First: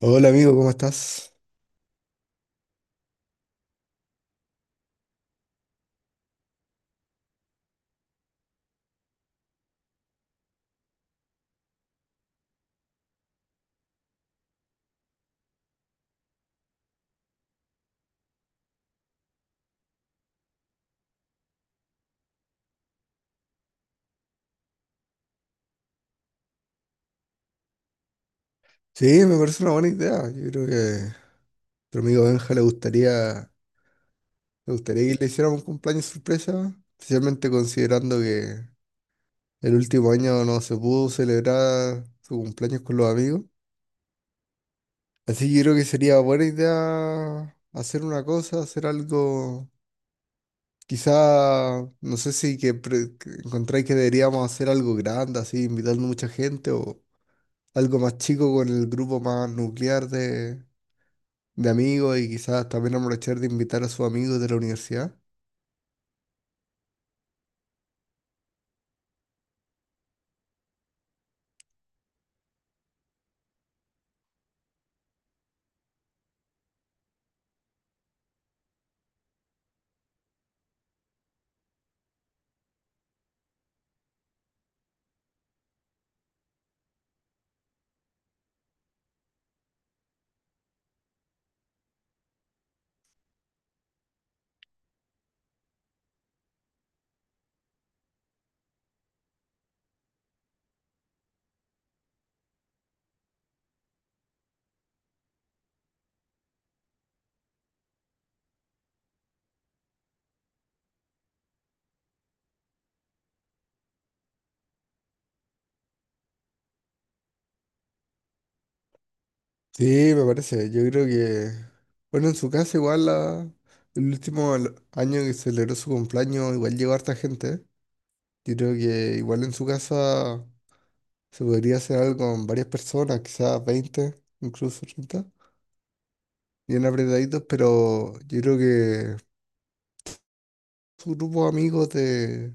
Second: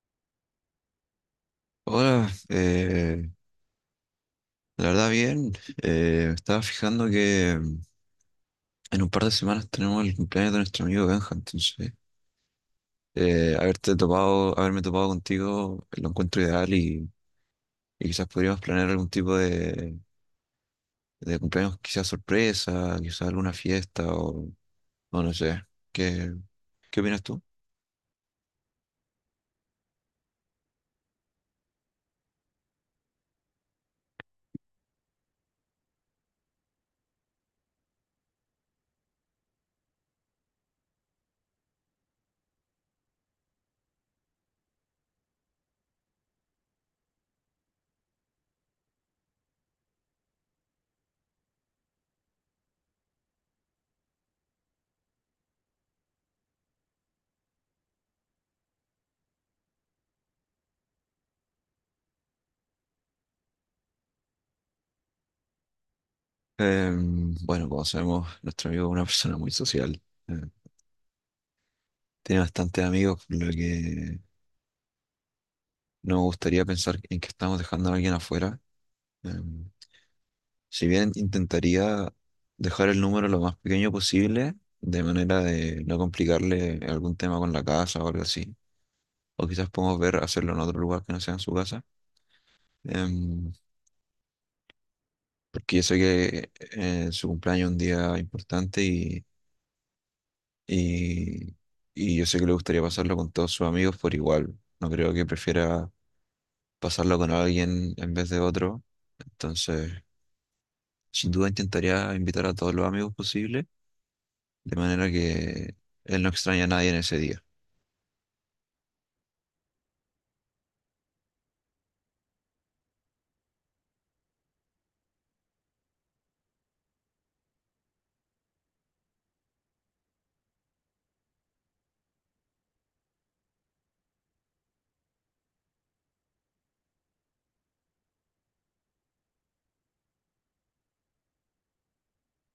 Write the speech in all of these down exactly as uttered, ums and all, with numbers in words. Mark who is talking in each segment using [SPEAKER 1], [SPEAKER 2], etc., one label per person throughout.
[SPEAKER 1] Hola amigo, ¿cómo estás?
[SPEAKER 2] Hola, eh, la verdad bien. Eh, me estaba fijando que mm, en un par de semanas tenemos el cumpleaños de nuestro amigo Benja, entonces eh, haberte topado, haberme topado contigo lo encuentro ideal y, y quizás podríamos planear algún tipo de, de cumpleaños, quizás sorpresa, quizás alguna fiesta o, o no sé. ¿Qué, ¿qué opinas tú?
[SPEAKER 1] Sí, me parece una buena idea. Yo creo que a nuestro amigo Benja le gustaría, le gustaría que le hiciéramos un cumpleaños sorpresa, especialmente considerando que el último año no se pudo celebrar su cumpleaños con los amigos. Así que yo creo que sería buena idea hacer una cosa, hacer algo, quizá, no sé si que pre- que encontráis que deberíamos hacer algo grande, así invitando mucha gente o algo más chico con el grupo más nuclear de amigos y quizás también aprovechar de invitar a sus amigos de la universidad.
[SPEAKER 2] Em, bueno, como sabemos, nuestro amigo es una persona muy social. eh, Tiene bastantes amigos, por lo que no me gustaría pensar en que estamos dejando a alguien afuera. Em, si bien intentaría dejar el número lo más pequeño posible, de manera de no complicarle algún tema con la casa o algo así, o quizás podemos ver hacerlo en otro lugar que no sea en su casa. Em, Porque yo sé que eh, su cumpleaños es un día importante y, y, y yo sé que le gustaría pasarlo con todos sus amigos por igual, no creo que prefiera pasarlo con alguien en vez de otro, entonces sin duda intentaría invitar a todos los amigos posibles de manera que él no extraña a nadie en ese día.
[SPEAKER 1] Sí, me parece. Yo creo que, bueno, en su casa igual la- el último al- año que celebró su cumpleaños igual llegó harta gente. Yo creo que igual en su casa se podría hacer algo con varias personas, quizás veinte, incluso treinta, bien apretaditos, pero yo creo que su grupo de amigos de,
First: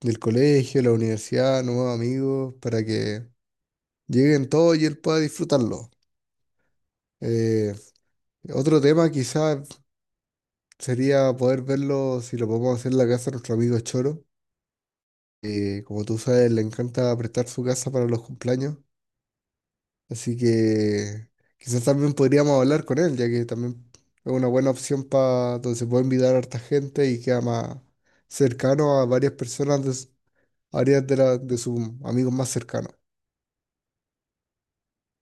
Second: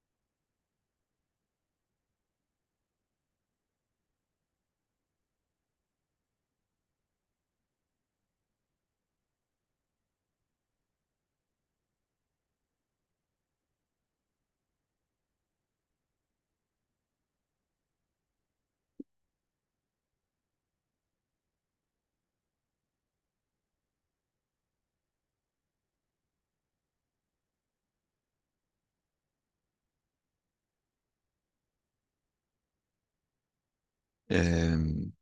[SPEAKER 1] del colegio, la universidad, nuevos amigos, para que lleguen todos y él pueda disfrutarlo. Eh, Otro tema quizás sería poder verlo si lo podemos hacer en la casa de nuestro amigo Choro, que como tú sabes, le encanta prestar su casa para los cumpleaños. Así que quizás también podríamos hablar con él, ya que también es una buena opción para donde se puede invitar a harta gente y queda más cercano a varias personas de, s- varias de, la- de sus amigos más cercanos.
[SPEAKER 2] Em,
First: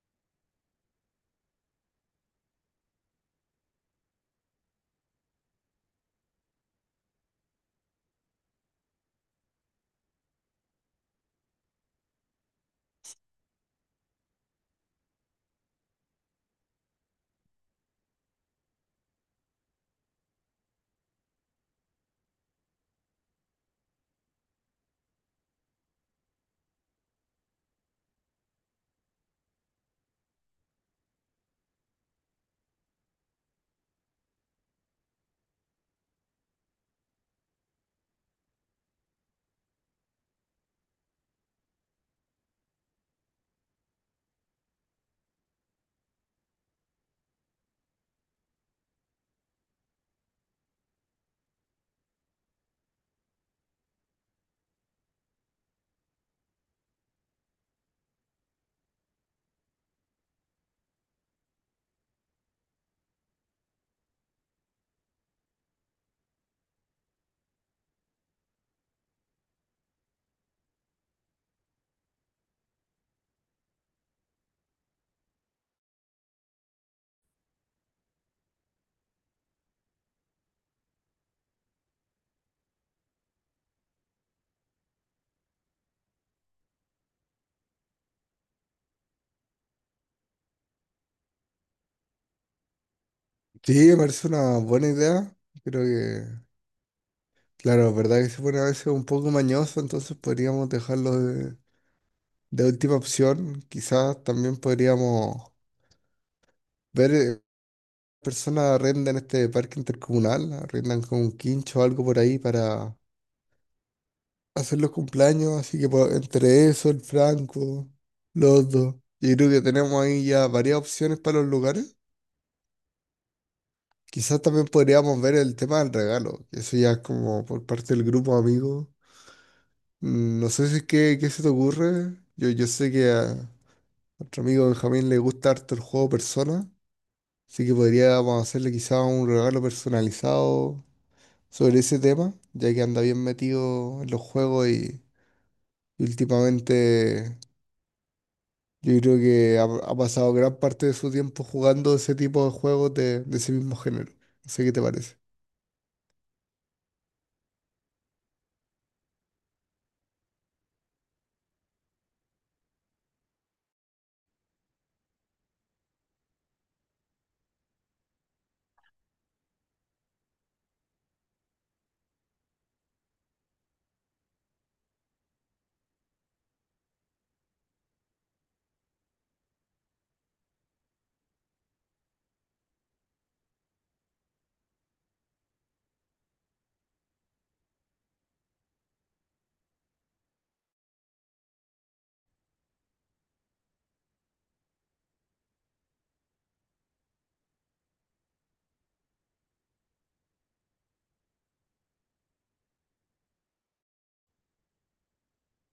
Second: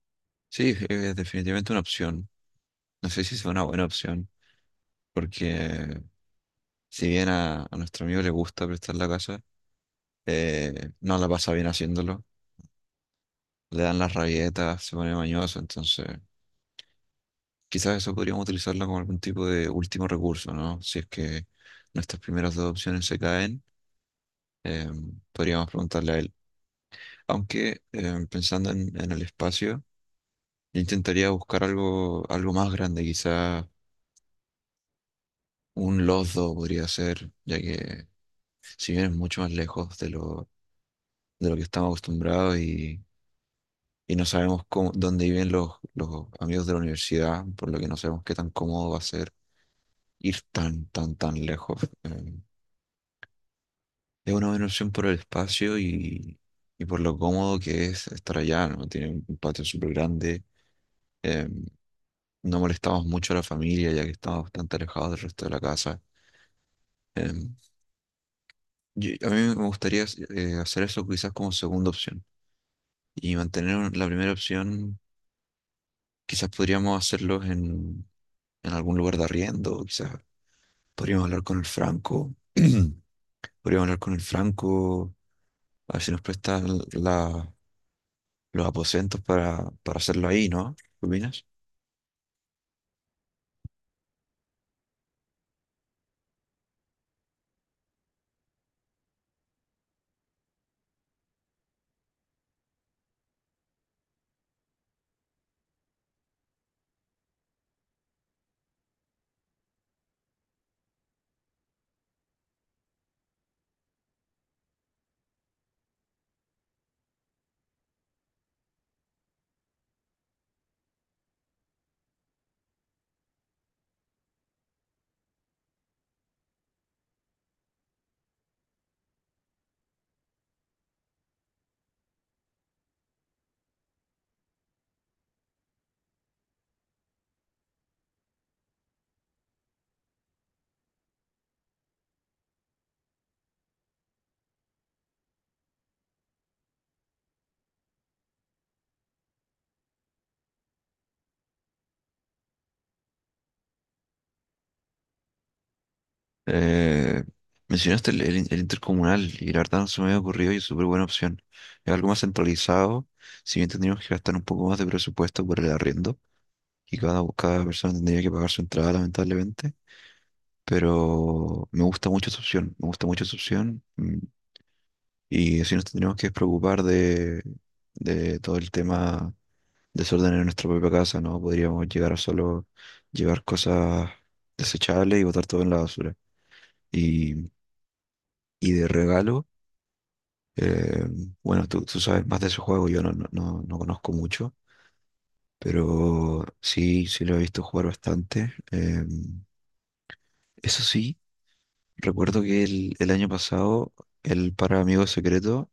[SPEAKER 2] sí, es definitivamente una opción. No sé si es una buena opción, porque si bien a, a nuestro amigo le gusta prestar la casa, eh, no la pasa bien haciéndolo. Le dan las rabietas, se pone mañoso, entonces quizás eso podríamos utilizarlo como algún tipo de último recurso, ¿no? Si es que nuestras primeras dos opciones se caen, em, podríamos preguntarle a él. Aunque em, pensando en en el espacio, yo intentaría buscar algo, algo más grande, quizá un Losdo podría ser, ya que si bien es mucho más lejos de lo, de lo que estamos acostumbrados y, y no sabemos cómo- dónde viven los, los amigos de la universidad, por lo que no sabemos qué tan cómodo va a ser ir tan, tan, tan lejos. Eh, Es una buena opción por el espacio y, y por lo cómodo que es estar allá, ¿no? Tiene un un patio súper grande. eh, no molestamos mucho a la familia ya que estamos bastante alejados del resto de la casa. Eh, yo- a mí me gustaría eh, hacer eso quizás como segunda opción y mantener un- la primera opción. Quizás podríamos hacerlos en, en algún lugar de arriendo, quizás podríamos hablar con el Franco, podríamos hablar con el Franco, a ver si nos prestan la- los aposentos para, para hacerlo ahí, ¿no? ¿Qué opinas?
[SPEAKER 1] Sí, me parece una buena idea. Creo que, claro, es verdad que se pone a veces un poco mañoso, entonces podríamos dejarlo de última opción, quizás también podríamos ver eh, personas arrendan este parque intercomunal, arrendan con un quincho o algo por ahí para hacer los cumpleaños, así que po- entre eso, el Franco, los dos, yo creo que tenemos ahí ya varias opciones para los lugares. Quizás también podríamos ver el tema del regalo, eso ya es como por parte del grupo de amigos. Mm, no sé si qué, qué se te ocurre, yo, yo sé que a nuestro amigo Benjamín le gusta harto el juego Persona. Así que podríamos hacerle quizá un regalo personalizado sobre ese tema, ya que anda bien metido en los juegos y, y últimamente yo creo que ha, ha pasado gran parte de su tiempo jugando ese tipo de juegos de, de ese mismo género. No sé qué te parece.
[SPEAKER 2] Eh, Mencionaste el, el- el intercomunal y la verdad no se me había ocurrido y es súper buena opción. Es algo más centralizado, si bien tendríamos que gastar un poco más de presupuesto por el arriendo y cada, cada persona tendría que pagar su entrada, lamentablemente. Pero me gusta mucho esa opción, me gusta mucho esa opción. mm, Y así nos tendríamos que preocupar de, de todo el tema desorden en nuestra propia casa, ¿no? Podríamos llegar a solo llevar cosas desechables y botar todo en la basura. Y, y de regalo, eh, bueno, tú, tú sabes más de ese juego, yo no, no, no, no conozco mucho, pero sí, sí lo he visto jugar bastante. Em, eso sí, recuerdo que el, el año pasado, el para amigos secreto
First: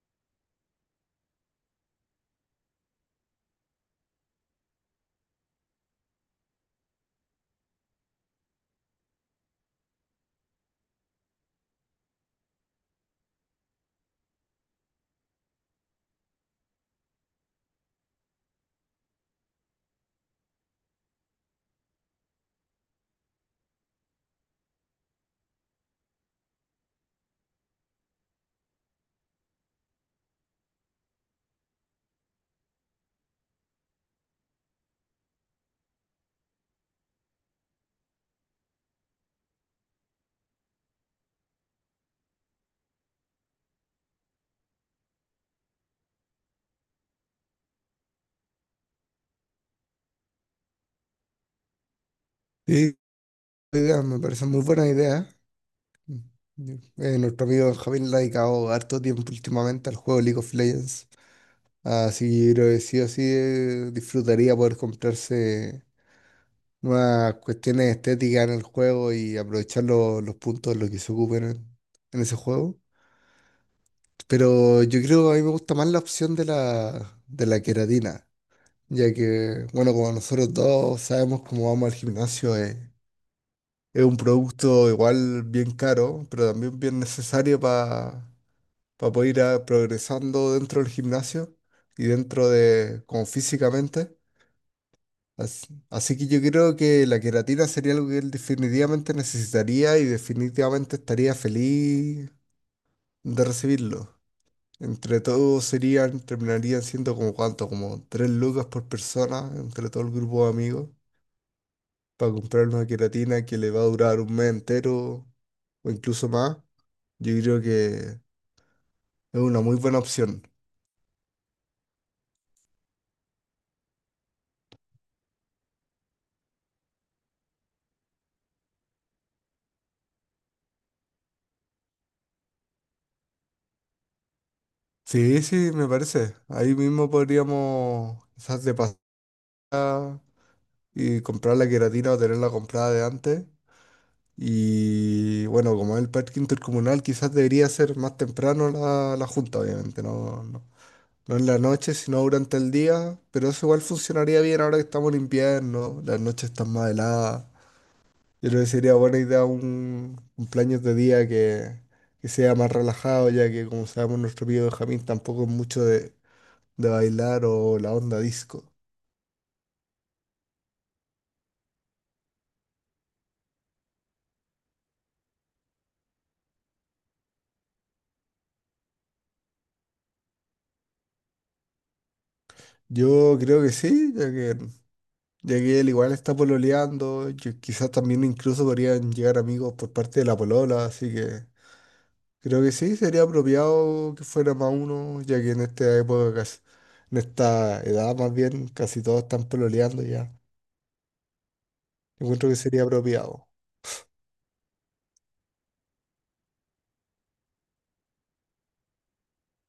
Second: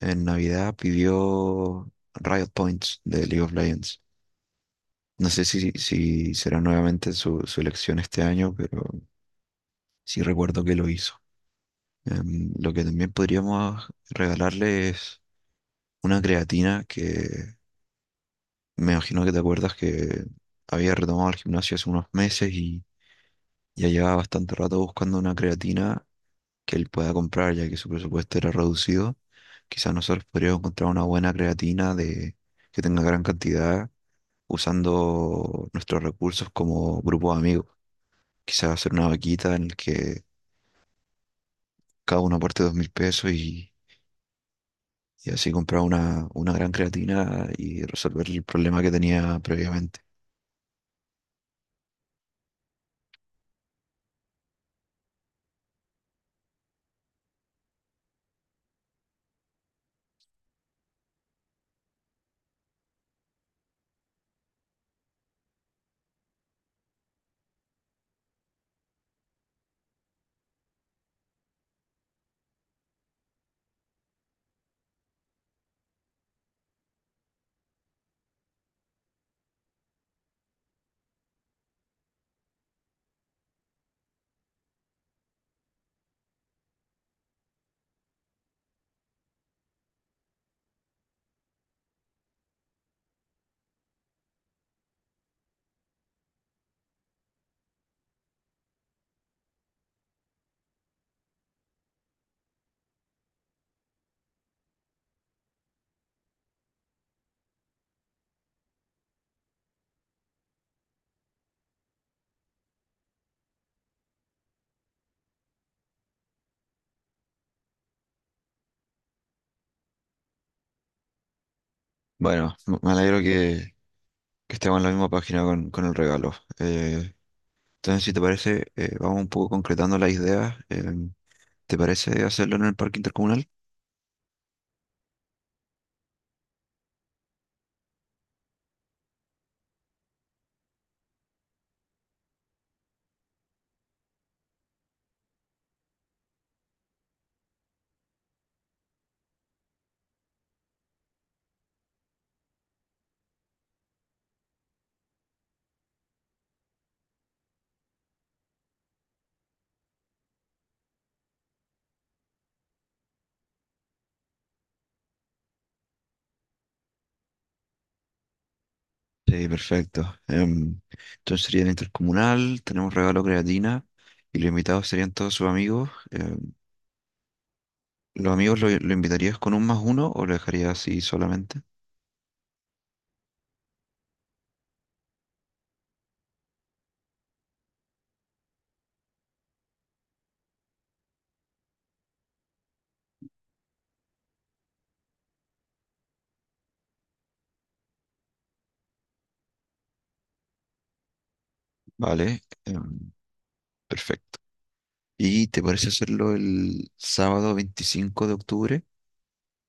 [SPEAKER 2] en Navidad pidió Riot Points de League of Legends. No sé si, si será nuevamente su, su elección este año, pero sí recuerdo que lo hizo. Em, lo que también podríamos regalarle es una creatina que me imagino que te acuerdas que había retomado el gimnasio hace unos meses y ya llevaba bastante rato buscando una creatina que él pueda comprar ya que su presupuesto era reducido. Quizás nosotros podríamos encontrar una buena creatina de, que tenga gran cantidad usando nuestros recursos como grupo de amigos. Quizás hacer una vaquita en el que cada uno aporte dos mil pesos y, y así comprar una, una gran creatina y resolver el problema que tenía previamente.
[SPEAKER 1] Sí, idea, me parece muy buena idea. Eh, nuestro amigo Benjamín le ha dedicado harto tiempo últimamente al juego League of Legends. Así que yo creo que sí o sí eh, disfrutaría poder comprarse más cuestiones estéticas en el juego y aprovechar lo- los puntos, lo que se ocupen en, en ese juego. Pero yo creo que a mí me gusta más la opción de la, de la queratina, ya que, bueno, como nosotros dos sabemos cómo vamos al gimnasio, es, es un producto igual bien caro, pero también bien necesario para poder ir a- progresando dentro del gimnasio y dentro de, como físicamente. As- Así, que yo creo que la queratina sería algo que él definitivamente necesitaría y definitivamente estaría feliz de recibirlo. Entre todos serían, terminarían siendo como cuánto, como tres lucas por persona, entre todo el grupo de amigos, para comprar una queratina que le va a durar un mes entero o incluso más. Yo creo que es una muy buena opción.
[SPEAKER 2] Bueno, me me alegro que, que estemos en la misma página con, con el regalo. Eh, entonces, si te parece, eh, vamos un poco concretando las ideas. Em, ¿te parece hacerlo en el parque intercomunal?
[SPEAKER 1] Sí, sí, me parece. Ahí mismo podríamos quizás de pasar y comprar la queratina o tenerla comprada de antes. Y bueno, como es el parque intercomunal, quizás debería ser más temprano la, la junta, obviamente, no, no, no en la noche, sino durante el día, pero eso igual funcionaría bien ahora que estamos en invierno, las noches están más heladas. Yo creo que sería buena idea un cumpleaños de día que, que sea más relajado, ya que como sabemos nuestro amigo Benjamín tampoco es mucho de, de bailar o la onda disco.
[SPEAKER 2] Sí, perfecto. Em, entonces sería el intercomunal, tenemos regalo creatina y los invitados serían todos sus amigos. Em, ¿los amigos lo, lo invitarías con un más uno o lo dejarías así solamente?
[SPEAKER 1] Yo creo que sí, ya que Ya que él igual está pololeando, yo- quizás también incluso podrían llegar amigos por parte de la polola, así que creo que sí, sería apropiado que fuera más uno, ya que en esta época, casi- en esta edad más bien, casi todos están pololeando ya.
[SPEAKER 2] Vale,
[SPEAKER 1] Encuentro que sería
[SPEAKER 2] em,
[SPEAKER 1] apropiado.
[SPEAKER 2] perfecto. ¿Y te parece hacerlo el sábado veinticinco de octubre?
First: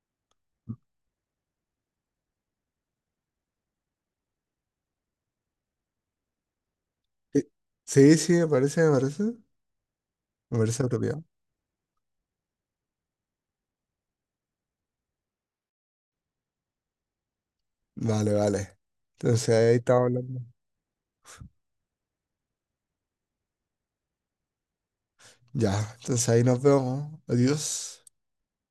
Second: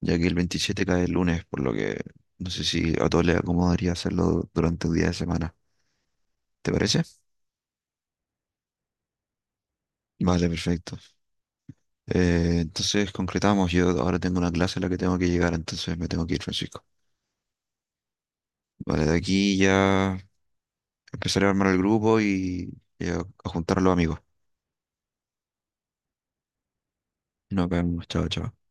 [SPEAKER 2] Ya que el veintisiete cae el lunes, por lo que no sé si a todos les acomodaría hacerlo durante un día de semana. ¿Te parece?
[SPEAKER 1] Eh, Sí, sí, me parece, me parece,
[SPEAKER 2] Vale,
[SPEAKER 1] me parece
[SPEAKER 2] perfecto.
[SPEAKER 1] apropiado.
[SPEAKER 2] Eh, entonces concretamos, yo ahora tengo una clase a la que tengo que llegar, entonces me tengo que ir, Francisco.
[SPEAKER 1] Vale, vale.
[SPEAKER 2] Vale, de
[SPEAKER 1] Entonces
[SPEAKER 2] aquí
[SPEAKER 1] ahí estamos
[SPEAKER 2] ya
[SPEAKER 1] hablando.
[SPEAKER 2] empezaré a armar el grupo y, y a, a juntar a los amigos.
[SPEAKER 1] Ya, entonces ahí nos vemos.
[SPEAKER 2] Nos
[SPEAKER 1] Adiós.
[SPEAKER 2] vemos, chao, chao.